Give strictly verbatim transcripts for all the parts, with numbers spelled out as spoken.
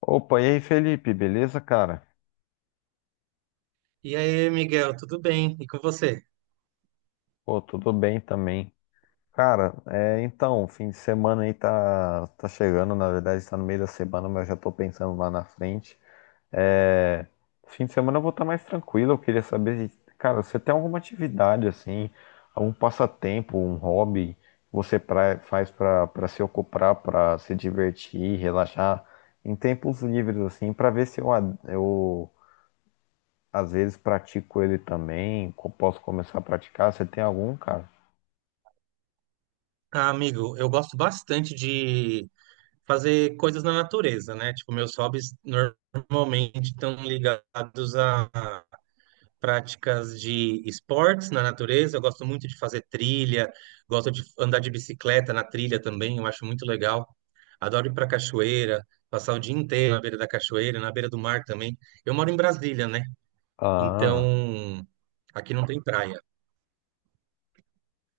Opa, e aí, Felipe, beleza, cara? E aí, Miguel, tudo bem? E com você? Pô, tudo bem também. Cara, é, então, fim de semana aí tá, tá chegando, na verdade está no meio da semana, mas eu já tô pensando lá na frente. É, fim de semana eu vou estar mais tranquilo, eu queria saber, se- cara, você tem alguma atividade assim, algum passatempo, um hobby que você pra- faz pra para se ocupar, pra se divertir, relaxar em tempos livres assim, pra ver se eu, ad- eu às vezes pratico ele também, co- posso começar a praticar. Você tem algum, cara? Ah, amigo, eu gosto bastante de fazer coisas na natureza, né? Tipo, meus hobbies normalmente estão ligados a práticas de esportes na natureza. Eu gosto muito de fazer trilha, gosto de andar de bicicleta na trilha também, eu acho muito legal. Adoro ir para cachoeira, passar o dia inteiro na beira da cachoeira, na beira do mar também. Eu moro em Brasília, né? Ah, Então, aqui não tem praia.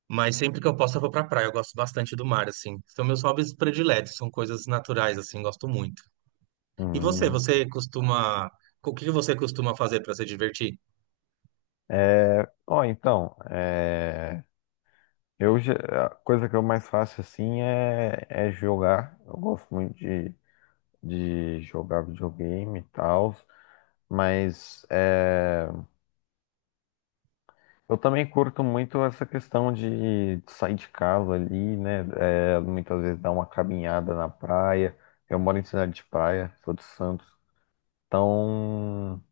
Mas sempre que eu posso, eu vou pra praia. Eu gosto bastante do mar, assim. São meus hobbies prediletos, são coisas naturais, assim, gosto muito. E você, hum. você costuma. O que você costuma fazer pra se divertir? Ó, então, é... eu, já- a coisa que eu mais faço assim é, é jogar. Eu gosto muito de, de jogar videogame e tal, mas é, eu também curto muito essa questão de sair de casa ali, né? É, muitas vezes dar uma caminhada na praia. Eu moro em cidade de praia, sou de Santos. Então,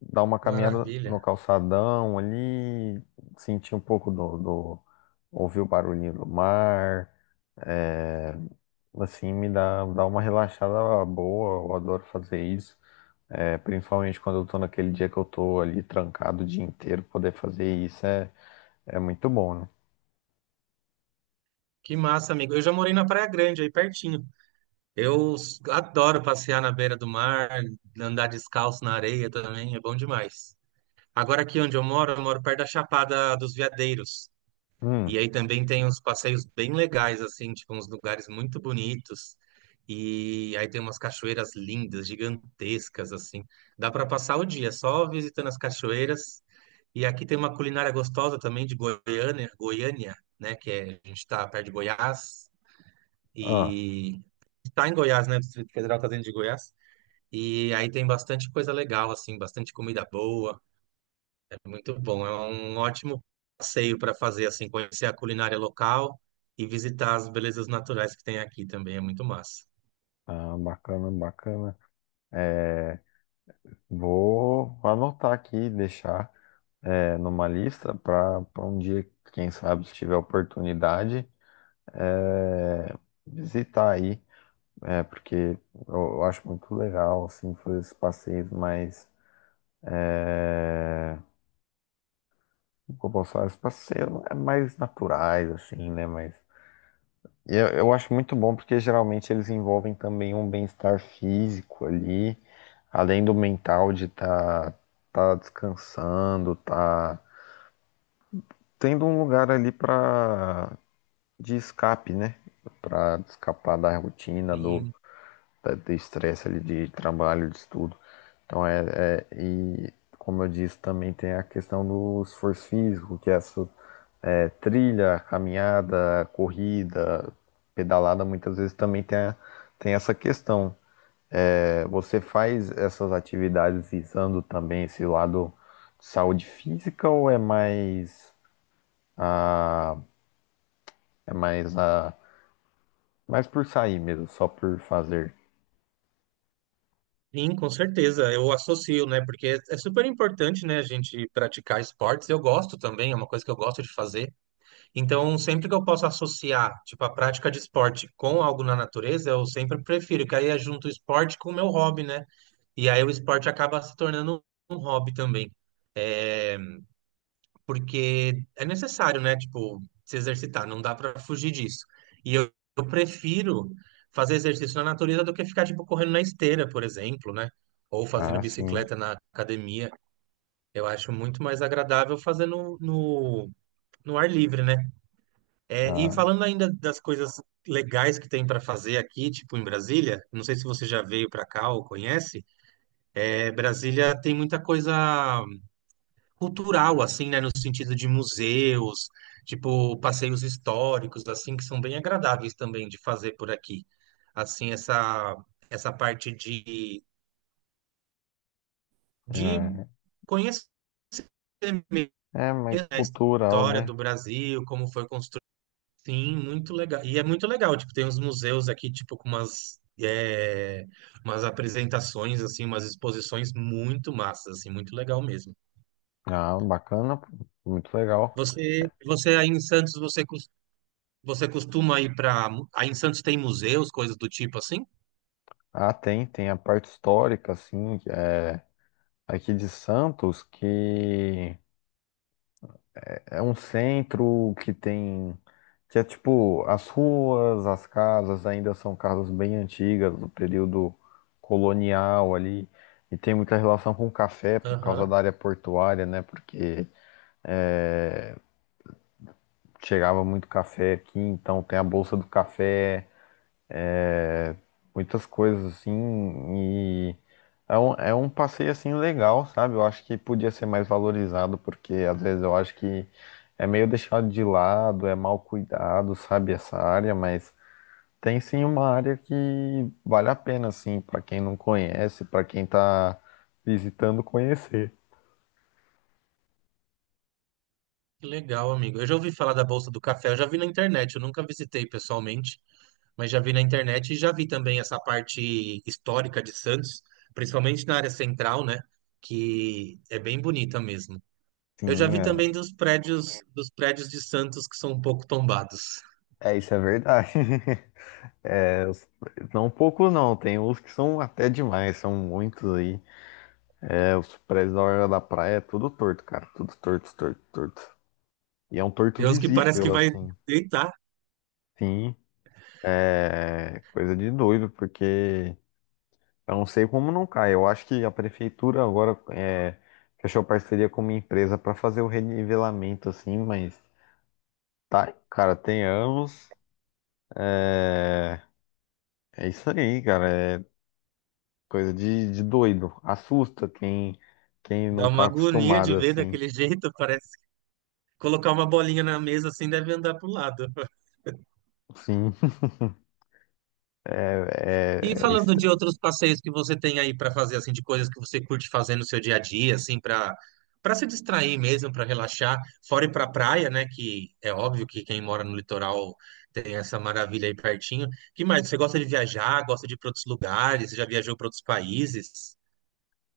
dar uma caminhada no Maravilha. calçadão ali, sentir um pouco do, do- ouvir o barulhinho do mar, é, assim, me dá, dá uma relaxada boa, eu adoro fazer isso. É, principalmente quando eu tô naquele dia que eu tô ali trancado o dia inteiro, poder fazer isso é, é muito bom, né? Que massa, amigo. Eu já morei na Praia Grande, aí pertinho. Eu s- adoro passear na beira do mar, andar descalço na areia também, é bom demais. Agora aqui onde eu moro, eu moro perto da Chapada dos Veadeiros. Hum, E aí também tem uns passeios bem legais, assim, tipo, uns lugares muito bonitos. E aí tem umas cachoeiras lindas, gigantescas, assim. Dá para passar o dia só visitando as cachoeiras. E aqui tem uma culinária gostosa também de Goiânia, Goiânia, né? Que é, a gente está perto de Goiás ah, e está em Goiás, né? O Distrito Federal está dentro de Goiás. E aí tem bastante coisa legal, assim, bastante comida boa. É muito bom, é um ótimo passeio para fazer, assim, conhecer a culinária local e visitar as belezas naturais que tem aqui também, é muito massa. ah, bacana, bacana. É, vou anotar aqui, e deixar é, numa lista para para um dia, quem sabe, se tiver oportunidade. É, visitar aí, é, porque eu, eu acho muito legal, assim, fazer esses passeios mais, é, como que eu posso falar, esses passeios é mais naturais, assim, né, mas eu, eu acho muito bom porque geralmente eles envolvem também um bem-estar físico ali, além do mental de estar tá, tá descansando, tá tendo um lugar ali para de escape, né? Para escapar da rotina, do, Sim, da- de estresse ali de trabalho, de estudo. Então é, é- e como eu disse, também tem a questão do esforço físico, que é essa é, trilha, caminhada, corrida, pedalada, muitas vezes também tem, a- tem essa questão. É, você faz essas atividades visando também esse lado de saúde física ou é mais a, é mais a, mais por sair mesmo, só por fazer? sim, com certeza, eu associo, né? Porque é é super importante, né, a gente praticar esportes. Eu gosto também, é uma coisa que eu gosto de fazer. Então, sempre que eu posso associar, tipo, a prática de esporte com algo na natureza, eu sempre prefiro, que aí eu junto o esporte com o meu hobby, né? E aí o esporte acaba se tornando um hobby também. É, porque é necessário, né? Tipo, se exercitar, não dá pra fugir disso. E eu, eu prefiro fazer exercício na natureza do que ficar, tipo, correndo na esteira, por exemplo, né? Ou fazendo Ah, sim. bicicleta na academia. Eu acho muito mais agradável fazer no, no, no ar livre, né? É, e Ah, falando ainda das coisas legais que tem pra fazer aqui, tipo, em Brasília, não sei se você já veio pra cá ou conhece, é, Brasília tem muita coisa cultural, assim, né? No sentido de museus, tipo, passeios históricos, assim, que são bem agradáveis também de fazer por aqui. Assim, essa, essa parte de, de é. conhecer mesmo É mais a cultural, história né? do Brasil, como foi construído. Sim, muito legal. E é muito legal, tipo, tem uns museus aqui, tipo, com umas, é, umas apresentações, assim, umas exposições muito massas, assim, muito legal mesmo. Ah, bacana, pô, muito legal. Você, você aí em Santos, você Você costuma ir para. Aí em Santos tem museus, coisas do tipo assim? Ah, tem, tem a parte histórica, assim, é, aqui de Santos, que é um centro que tem, que é tipo, as ruas, as casas ainda são casas bem antigas, do período colonial ali, e tem muita relação com café, por causa Aham, da área portuária, né? Porque chegava muito café aqui, então tem a Bolsa do Café, muitas coisas assim. E é um, é um passeio assim legal, sabe? Eu acho que podia ser mais valorizado porque às vezes eu acho que é meio deixado de lado, é mal cuidado, sabe? Essa área, mas tem sim uma área que vale a pena assim para quem não conhece, para quem tá visitando conhecer. que legal, amigo. Eu já ouvi falar da Bolsa do Café, eu já vi na internet, eu nunca visitei pessoalmente, mas já vi na internet e já vi também essa parte histórica de Santos, principalmente na área central, né? Que é bem bonita mesmo. Eu já Sim, vi é, também dos prédios, dos prédios de Santos que são um pouco tombados. é, isso é verdade. É, os- não poucos não, tem uns que são até demais, são muitos aí. É, os prédios da Orla da Praia é tudo torto, cara. Tudo torto, torto, torto. E é um torto Tem uns que parece que visível, vai assim. deitar, Sim, é coisa de doido, porque eu não sei como não cai. Eu acho que a prefeitura agora é, fechou parceria com uma empresa para fazer o renivelamento, assim, mas tá, cara, tem anos. É, é isso aí, cara. É coisa de, de doido. Assusta quem, quem não dá uma tá agonia acostumado, de ver assim. daquele jeito, parece. Colocar uma bolinha na mesa assim deve andar pro lado. Sim, é, é, E é falando de outros passeios que você tem aí para fazer, assim, de coisas que você curte fazer no seu dia a dia, assim, para para se distrair mesmo, para relaxar, fora ir para praia, né? Que é óbvio que quem mora no litoral tem essa maravilha aí pertinho. Que mais? Você gosta de viajar? Gosta de ir para outros lugares? Já viajou para outros países?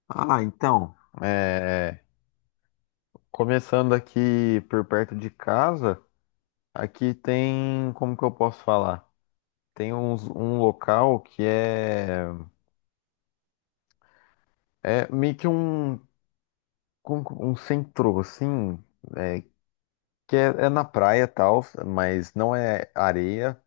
ah, então, é, começando aqui por perto de casa, aqui tem, como que eu posso falar? Tem uns- um local que é, é meio que um, como que- um centro, assim, é, que é, é na praia e tal, mas não é areia.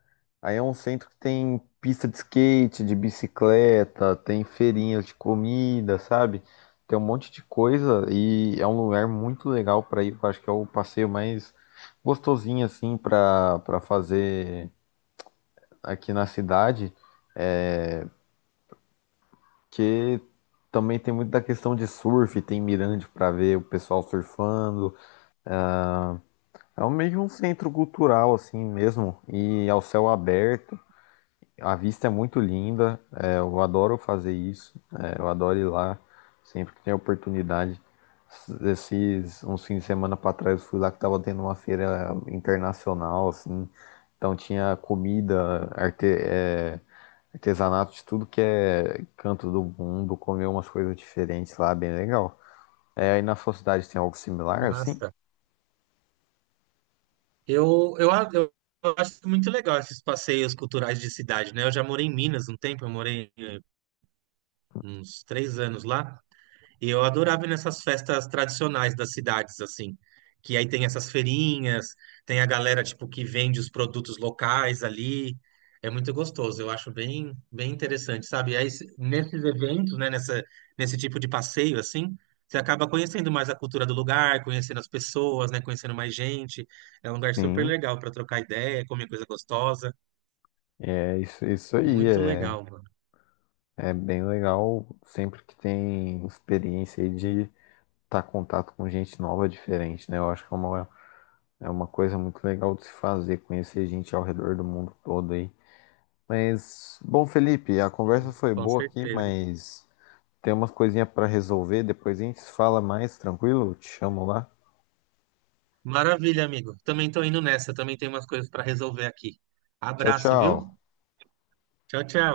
Aí é um centro que tem pista de skate, de bicicleta, tem feirinhas de comida, sabe? Tem um monte de coisa e é um lugar muito legal para ir. Eu acho que é o passeio mais gostosinho assim para para fazer aqui na cidade, que também tem muito da questão de surf, tem mirante para ver o pessoal surfando. É um meio que um centro cultural assim mesmo e ao céu aberto. A vista é muito linda, é, eu adoro fazer isso, é, eu adoro ir lá sempre que tem oportunidade. Esses uns fins de semana para trás eu fui lá que tava tendo uma feira internacional, assim, então tinha comida, arte- é, artesanato de tudo que é canto do mundo, comer umas coisas diferentes lá, bem legal. É, aí na sua cidade tem algo similar, assim? Nossa, eu, eu, a- eu acho muito legal esses passeios culturais de cidade, né? Eu já morei em Minas um tempo, eu morei eh, uns três anos lá. E eu adorava ir nessas festas tradicionais das cidades, assim, que aí tem essas feirinhas, tem a galera, tipo, que vende os produtos locais ali. É muito gostoso, eu acho bem, bem interessante, sabe? E aí, se- nesses eventos, né, nessa, nesse tipo de passeio, assim, você acaba conhecendo mais a cultura do lugar, conhecendo as pessoas, né, conhecendo mais gente. É um lugar super Sim, legal para trocar ideia, comer coisa gostosa. é isso, isso aí, Muito é, legal, mano. é bem legal sempre que tem experiência aí de estar em contato com gente nova é diferente, né? Eu acho que é uma, é uma coisa muito legal de se fazer, conhecer gente ao redor do mundo todo aí. Mas, bom, Felipe, a conversa E, foi com boa aqui, certeza. mas tem umas coisinhas para resolver. Depois a gente fala mais, tranquilo? Te chamo lá. Maravilha, amigo. Também tô indo nessa, também tem umas coisas para resolver aqui. Tchau, Abraço, viu? tchau. Tchau, tchau.